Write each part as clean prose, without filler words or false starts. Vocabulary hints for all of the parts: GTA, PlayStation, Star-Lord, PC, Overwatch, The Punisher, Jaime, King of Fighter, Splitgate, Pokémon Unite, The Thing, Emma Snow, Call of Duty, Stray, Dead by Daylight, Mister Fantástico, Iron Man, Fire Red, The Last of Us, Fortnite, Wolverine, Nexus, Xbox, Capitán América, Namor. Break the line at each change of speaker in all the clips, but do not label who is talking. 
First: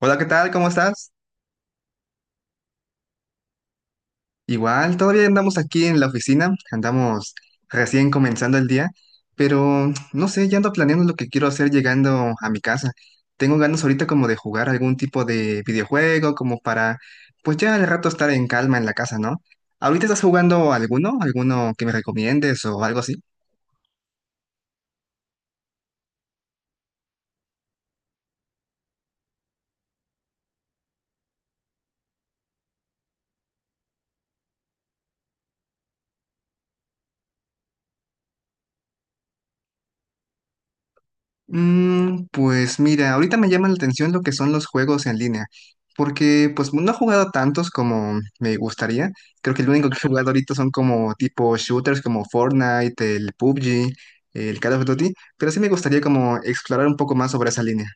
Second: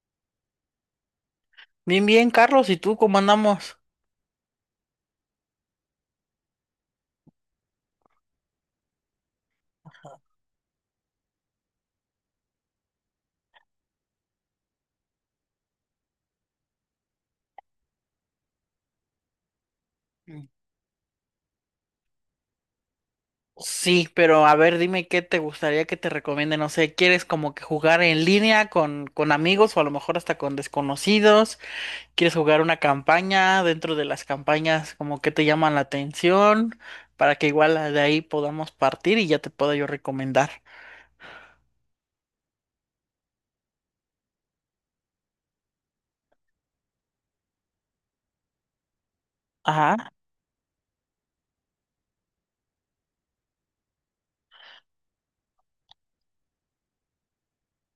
Hola, ¿qué tal? ¿Cómo estás?
Bien, bien, Carlos, ¿y tú cómo andamos?
Igual, todavía andamos aquí en la oficina, andamos recién comenzando el día, pero no sé, ya ando planeando lo que quiero hacer llegando a mi casa. Tengo ganas ahorita como de jugar algún tipo de videojuego, como para, pues ya al rato estar en calma en la casa, ¿no? ¿Ahorita estás
Mm.
jugando alguno? ¿Alguno que me recomiendes o algo así?
Sí, pero a ver, dime qué te gustaría que te recomiende, no sé, ¿quieres como que jugar en línea con amigos o a lo mejor hasta con desconocidos? ¿Quieres jugar una campaña dentro de las campañas como que te llaman la atención para que igual de ahí podamos partir y ya te pueda yo recomendar?
Mm, pues mira, ahorita me llama la atención lo que son los juegos en línea, porque pues no he jugado tantos como me gustaría. Creo que el único que he jugado ahorita son como tipo shooters como Fortnite, el PUBG, el Call of Duty, pero sí me gustaría como explorar un poco más sobre esa línea.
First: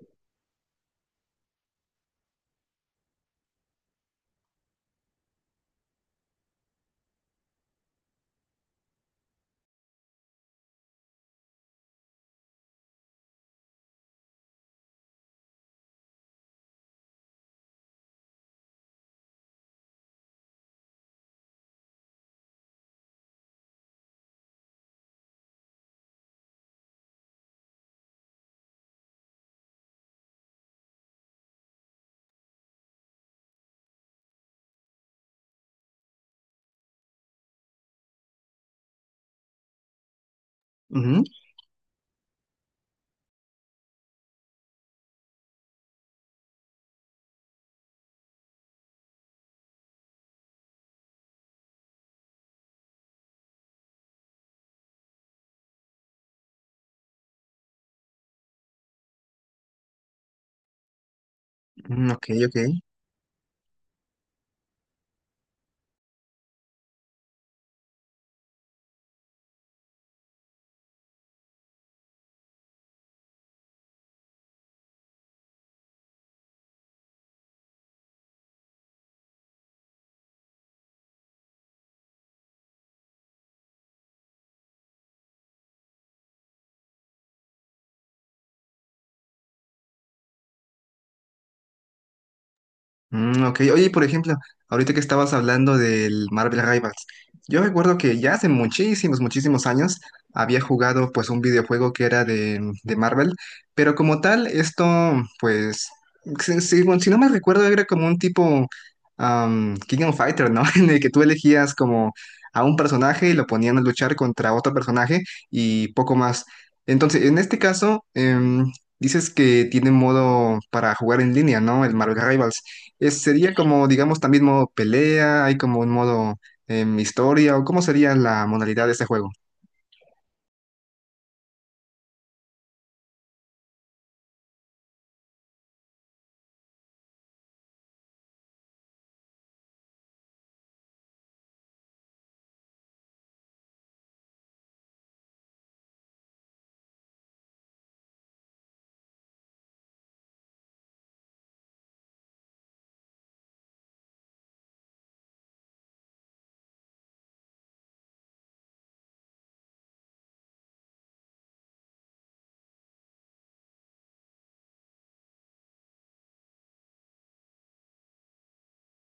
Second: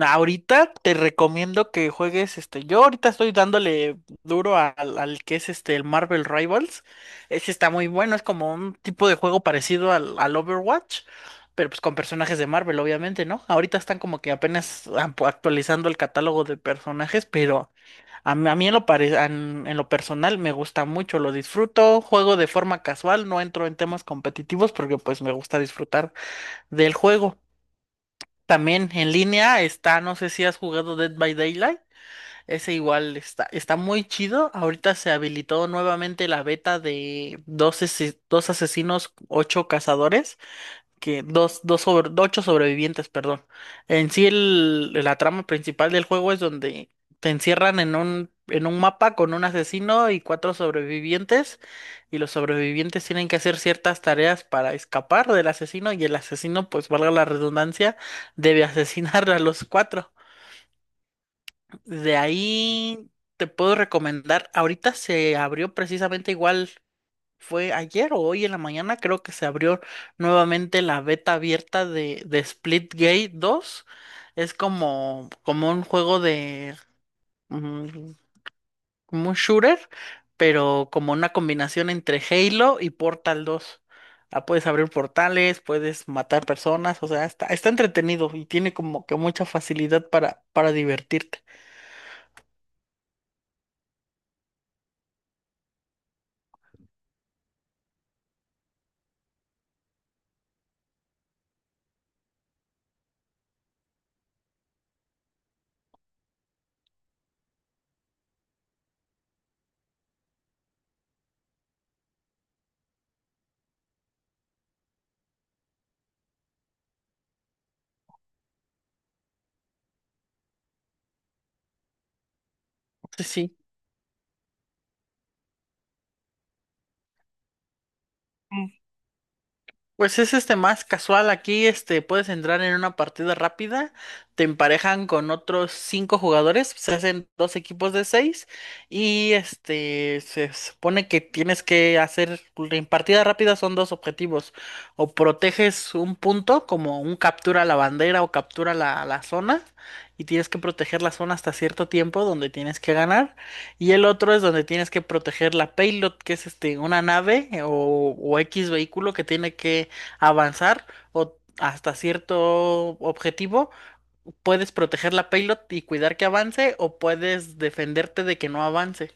Ahorita te recomiendo que juegues este. Yo ahorita estoy dándole duro al que es este el Marvel Rivals. Ese está muy bueno, es como un tipo de juego parecido al Overwatch, pero pues con personajes de Marvel, obviamente, ¿no? Ahorita están como que apenas actualizando el catálogo de personajes, pero a mí en en lo personal me gusta mucho, lo disfruto, juego de forma casual, no entro en temas competitivos porque pues me gusta disfrutar del juego. También en línea está, no sé si has jugado Dead by Daylight. Ese igual está, está muy chido. Ahorita se habilitó nuevamente la beta de dos asesinos, ocho cazadores que
Ujú,
ocho sobrevivientes, perdón. En sí la trama principal del juego es donde te encierran en en un mapa con un asesino y cuatro sobrevivientes, y los sobrevivientes tienen que hacer ciertas tareas para escapar del asesino, y el asesino, pues valga la redundancia, debe asesinar a los cuatro.
mm,
De
ok, ok.
ahí te puedo recomendar, ahorita se abrió precisamente igual. Fue ayer o hoy en la mañana, creo que se abrió nuevamente la beta abierta de Splitgate dos. Es como, como un juego de, mm, como un shooter, pero como una combinación entre Halo y Portal dos. Ah, puedes abrir portales, puedes matar personas, o sea, está, está entretenido y tiene como que mucha facilidad para divertirte.
Mm, ok, oye, por ejemplo, ahorita que estabas hablando del Marvel Rivals, yo recuerdo que ya hace muchísimos, muchísimos años había jugado pues un videojuego que era de Marvel, pero como tal, esto pues, bueno, si no me recuerdo, era como un tipo King of Fighter, ¿no? En el que tú elegías como a un personaje y lo ponían a luchar contra otro personaje y poco más. Entonces, en este caso, dices que tiene modo para jugar en línea, ¿no? El Marvel Rivals.
Sí,
¿Sería
sí.
como, digamos, también modo pelea? ¿Hay como un modo historia? ¿O cómo sería la modalidad de este juego?
Pues es este más casual aquí, este puedes entrar en una partida rápida, te emparejan con otros cinco jugadores, se hacen dos equipos de seis y este se supone que tienes que hacer pues, en partida rápida son dos objetivos, o proteges un punto como un captura la bandera o captura la zona y tienes que proteger la zona hasta cierto tiempo donde tienes que ganar. Y el otro es donde tienes que proteger la payload, que es este, una nave o X vehículo que tiene que avanzar o hasta cierto objetivo, puedes proteger la payload y cuidar que avance o puedes defenderte de que no avance.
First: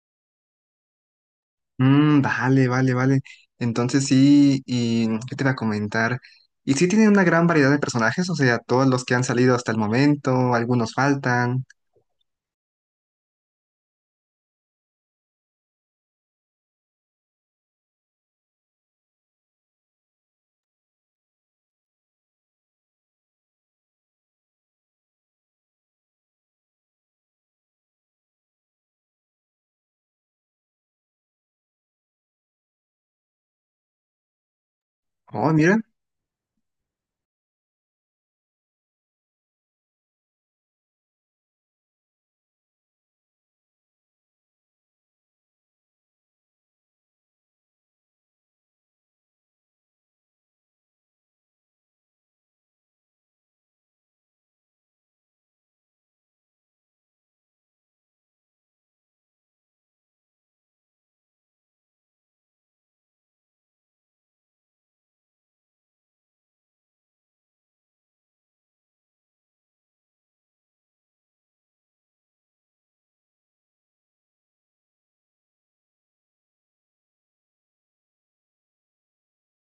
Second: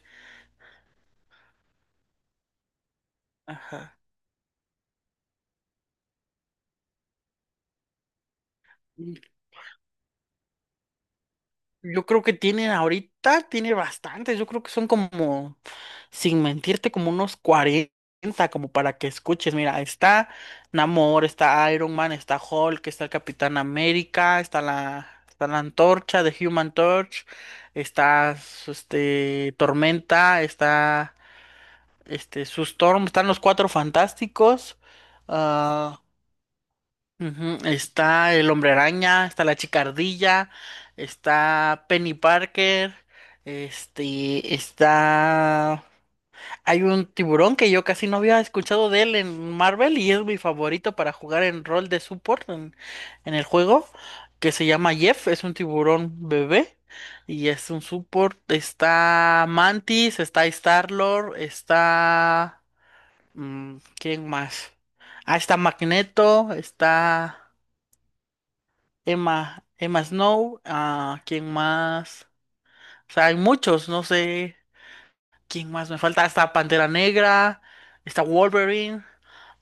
Mm, vale, vale, vale.
Ajá.
Entonces sí, ¿y qué te iba a comentar? ¿Y sí tiene una gran variedad de personajes? O sea, todos los que han salido hasta el momento, algunos faltan.
Yo creo que tienen ahorita, tiene bastantes, yo creo que son como, sin mentirte, como unos 40 como para que escuches. Mira, está Namor, está Iron Man, está Hulk, está el Capitán América, está está la Antorcha de Human Torch, está este, Tormenta, está... Este, su Storm, están los Cuatro Fantásticos.
Oh, mira,
Ah, ujú. Está el Hombre Araña, está la Chica Ardilla, está Penny Parker, este, está... Hay un tiburón que yo casi no había escuchado de él en Marvel y es mi favorito para jugar en rol de support en el juego, que se llama Jeff, es un tiburón bebé. Y es un support, está Mantis, está Star-Lord, está... Mm, ¿quién más? Ah, está Magneto, está Emma, Emma Snow, ah, ¿quién más? O sea, hay muchos, no sé quién más me falta. Está Pantera Negra, está Wolverine,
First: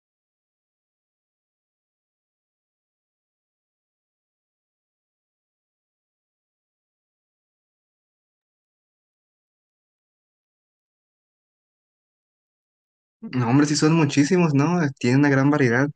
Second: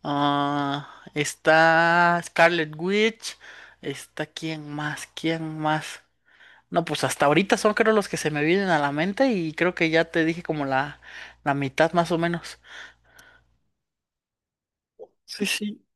ah, está Scarlet Witch, está quién más, quién más. No, pues hasta ahorita son creo los que se me vienen a la mente y creo que ya te dije como la mitad más o menos.
no, hombre, sí son muchísimos, ¿no? Tiene una
Sí,
gran
sí.
variedad.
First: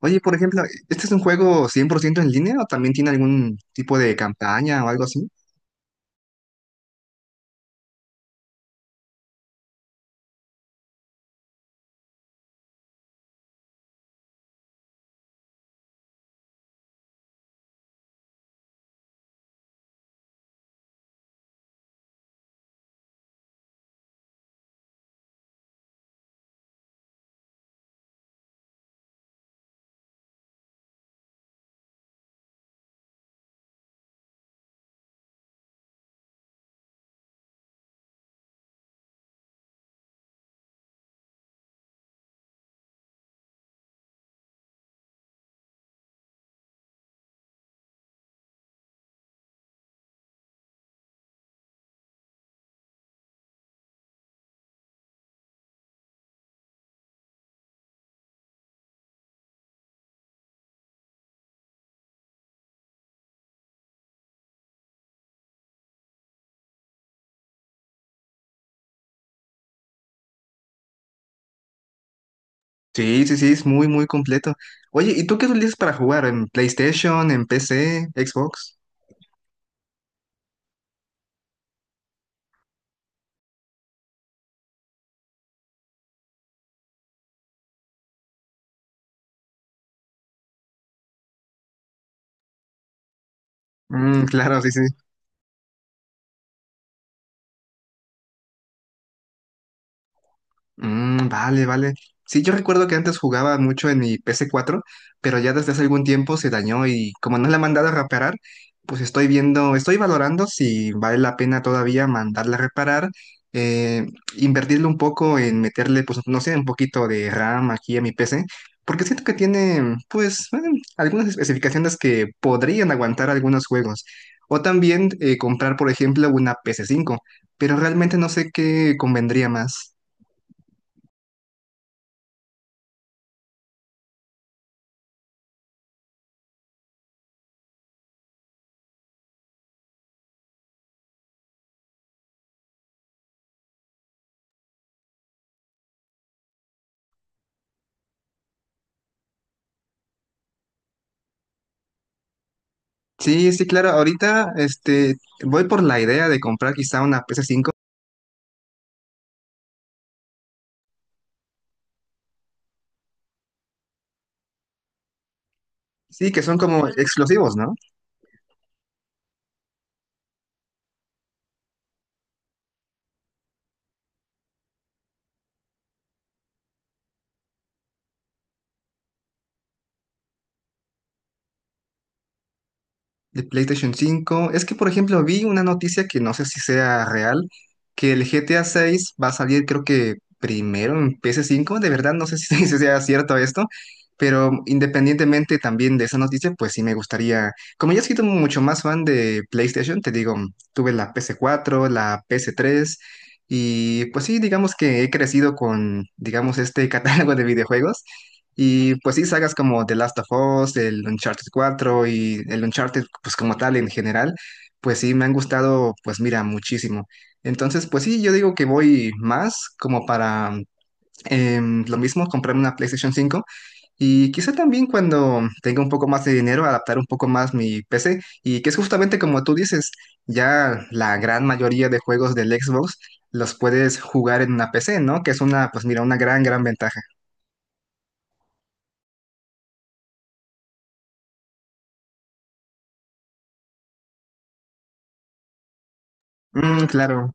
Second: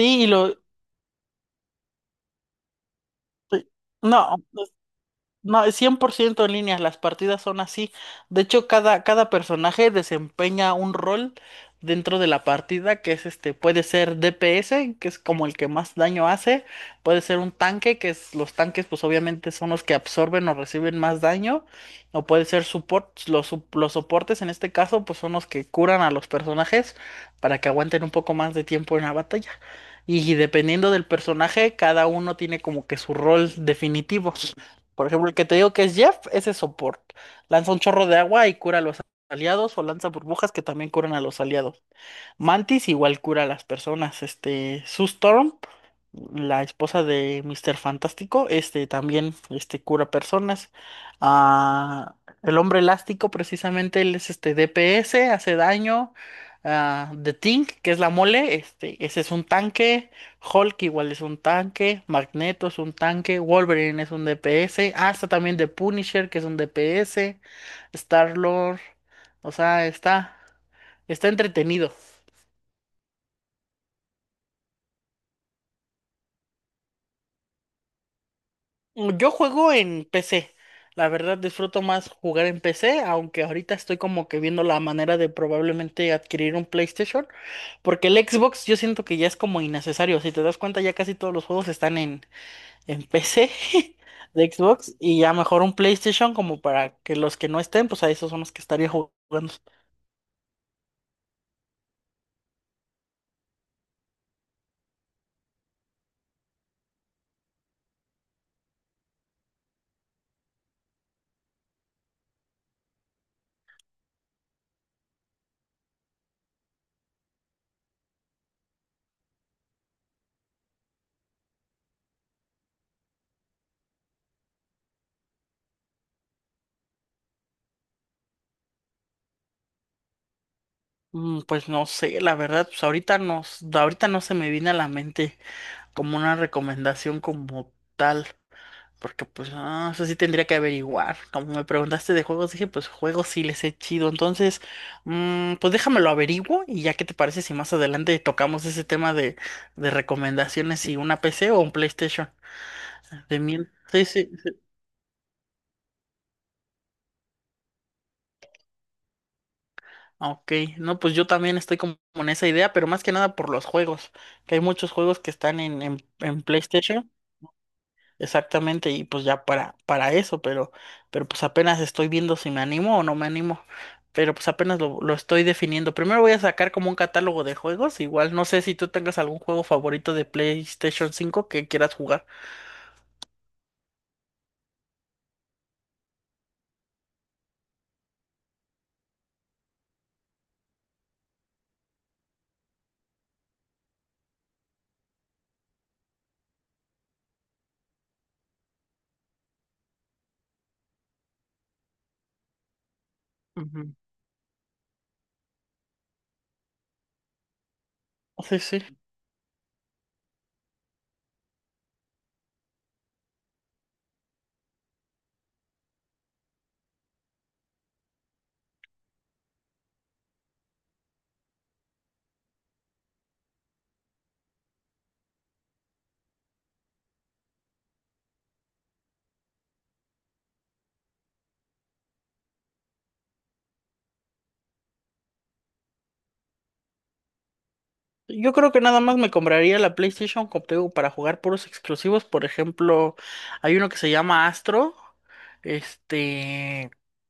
Oye,
y
por
lo...
ejemplo, ¿este es un juego 100% en línea o también tiene algún tipo de
No.
campaña o algo así?
No, es ciento en línea, las partidas son así. De hecho, cada personaje desempeña un rol dentro de la partida, que es este, puede ser DPS, que es como el que más daño hace, puede ser un tanque, que es, los tanques pues obviamente son los que absorben o reciben más daño, o puede ser support, los soportes en este caso pues son los que curan a los personajes para que aguanten un poco más de tiempo en la batalla. Y dependiendo del personaje, cada uno tiene como que su rol definitivo. Por ejemplo, el que te digo que es Jeff, ese es support. Lanza un chorro de agua y cura a los aliados, o lanza burbujas que también curan a los aliados. Mantis igual cura a las personas. Este, Sue Storm, la esposa de Mister Fantástico, este también este, cura personas. Ah, el hombre elástico, precisamente, él es este DPS, hace daño. Ah, The Thing, que es la mole, este, ese es un tanque. Hulk igual es un tanque. Magneto es un tanque. Wolverine es un DPS. Ah, está también The Punisher, que es un DPS. Star-Lord. O sea, está, está entretenido.
Sí, sí, sí, es muy, muy completo. Oye, ¿y tú qué utilizas para jugar? ¿En PlayStation, en PC, Xbox?
Mm, yo juego en PC. La verdad disfruto más jugar en PC, aunque ahorita estoy como que viendo la manera de probablemente adquirir un PlayStation, porque el Xbox yo siento que ya es como innecesario. Si te das cuenta, ya casi todos los juegos están en PC
Mm,
de
claro, sí, sí.
Xbox y ya mejor un PlayStation como para que los que no estén, pues a esos son los que estaría jugando.
Mm, vale, vale. Sí, yo recuerdo que antes jugaba mucho en mi PS4, pero ya desde hace algún tiempo se dañó y como no la he mandado a reparar, pues estoy viendo, estoy valorando si vale la pena todavía mandarla a reparar, eh, invertirle un poco en meterle, pues no sé, un poquito de RAM aquí a mi PC, porque siento que tiene, pues, algunas especificaciones que podrían aguantar algunos juegos. O también comprar, por ejemplo, una PS5, pero realmente no sé qué convendría más.
Mm, pues no sé, la verdad, pues ahorita no se me viene a la mente como una recomendación como tal. Porque pues, ah, eso sí tendría que averiguar. Como me preguntaste de juegos, dije, pues juegos sí les he chido. Entonces, mm, pues déjamelo averiguo y ya qué te parece si más adelante tocamos ese tema de recomendaciones, si una PC o un PlayStation. De
Sí, sí,
mil.
claro.
Sí, sí,
Ahorita,
sí.
voy por la idea de comprar quizá una PS5.
Ok, no, pues yo también estoy como en esa idea, pero más que nada por los juegos, que hay muchos juegos que están en, en,
Sí, que
en
son como
PlayStation.
exclusivos, ¿no?
Exactamente, y pues ya para eso, pero pues apenas estoy viendo si me animo o no me animo, pero pues apenas lo estoy definiendo. Primero voy a sacar como un catálogo de juegos, igual no sé si tú tengas algún juego favorito de PlayStation 5 que quieras jugar.
¿De PlayStation 5? Es que, por ejemplo, vi una noticia que no sé si sea real, que el GTA 6 va a salir creo que primero en PS5. De verdad, no sé si, si sea cierto esto, pero independientemente también de esa noticia, pues sí me gustaría, como yo soy sido mucho más fan de PlayStation, te digo, tuve la PS4, la PS3,
Ujú.
y pues sí, digamos que he crecido con, digamos, este catálogo de videojuegos.
Sí, sí.
Y pues sí, sagas como The Last of Us, el Uncharted 4 y el Uncharted, pues como tal en general, pues sí, me han gustado, pues mira, muchísimo. Entonces, pues sí, yo digo que voy más como para lo mismo, comprar una PlayStation 5 y quizá también cuando tenga un poco más de dinero, adaptar un poco más mi PC y que es justamente como tú dices, ya la gran mayoría de juegos del Xbox los puedes jugar en una PC, ¿no? Que es una, pues mira, una gran, gran ventaja.
Yo creo que nada más me compraría la PlayStation como te digo, para jugar puros exclusivos. Por ejemplo, hay uno que se llama Astro.
Mm,
Este,
claro.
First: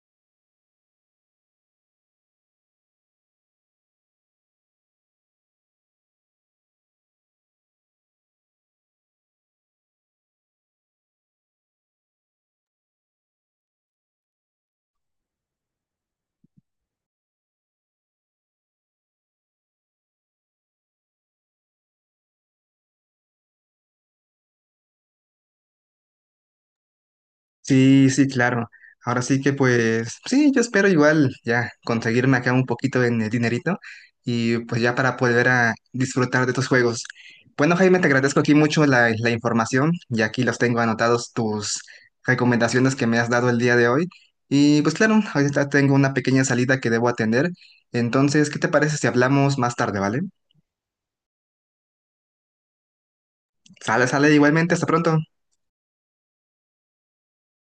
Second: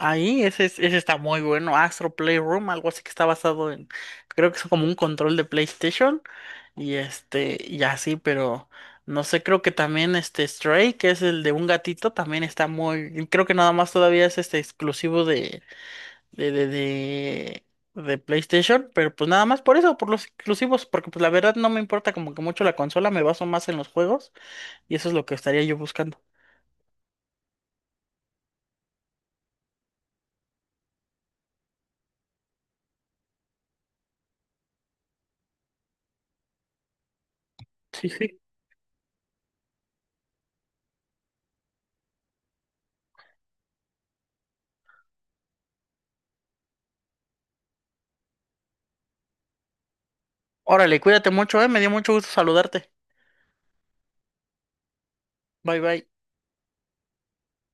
ahí, ese está muy bueno. Astro Playroom, algo así que está basado en, creo que es como un control de PlayStation. Y este, y así, pero no sé, creo que también este Stray, que es el de un gatito, también está muy, creo que nada más todavía es este exclusivo de, de, de, de PlayStation, pero pues nada más por eso, por los exclusivos, porque pues la verdad no me importa como que mucho la consola, me baso más en los juegos, y eso es lo que estaría yo buscando.
Sí, sí, claro. Ahora sí que pues, sí, yo espero igual ya conseguirme acá un poquito en el dinerito y pues ya para poder a disfrutar de tus juegos. Bueno, Jaime, te
Sí,
agradezco
sí.
aquí mucho la información y aquí los tengo anotados tus recomendaciones que me has dado el día de hoy. Y pues claro, ahorita tengo una pequeña salida que debo atender. Entonces, ¿qué te parece si hablamos más tarde, ¿vale?
Órale, cuídate mucho, me dio mucho gusto saludarte.
Sale, sale igualmente, hasta pronto.
Bye bye.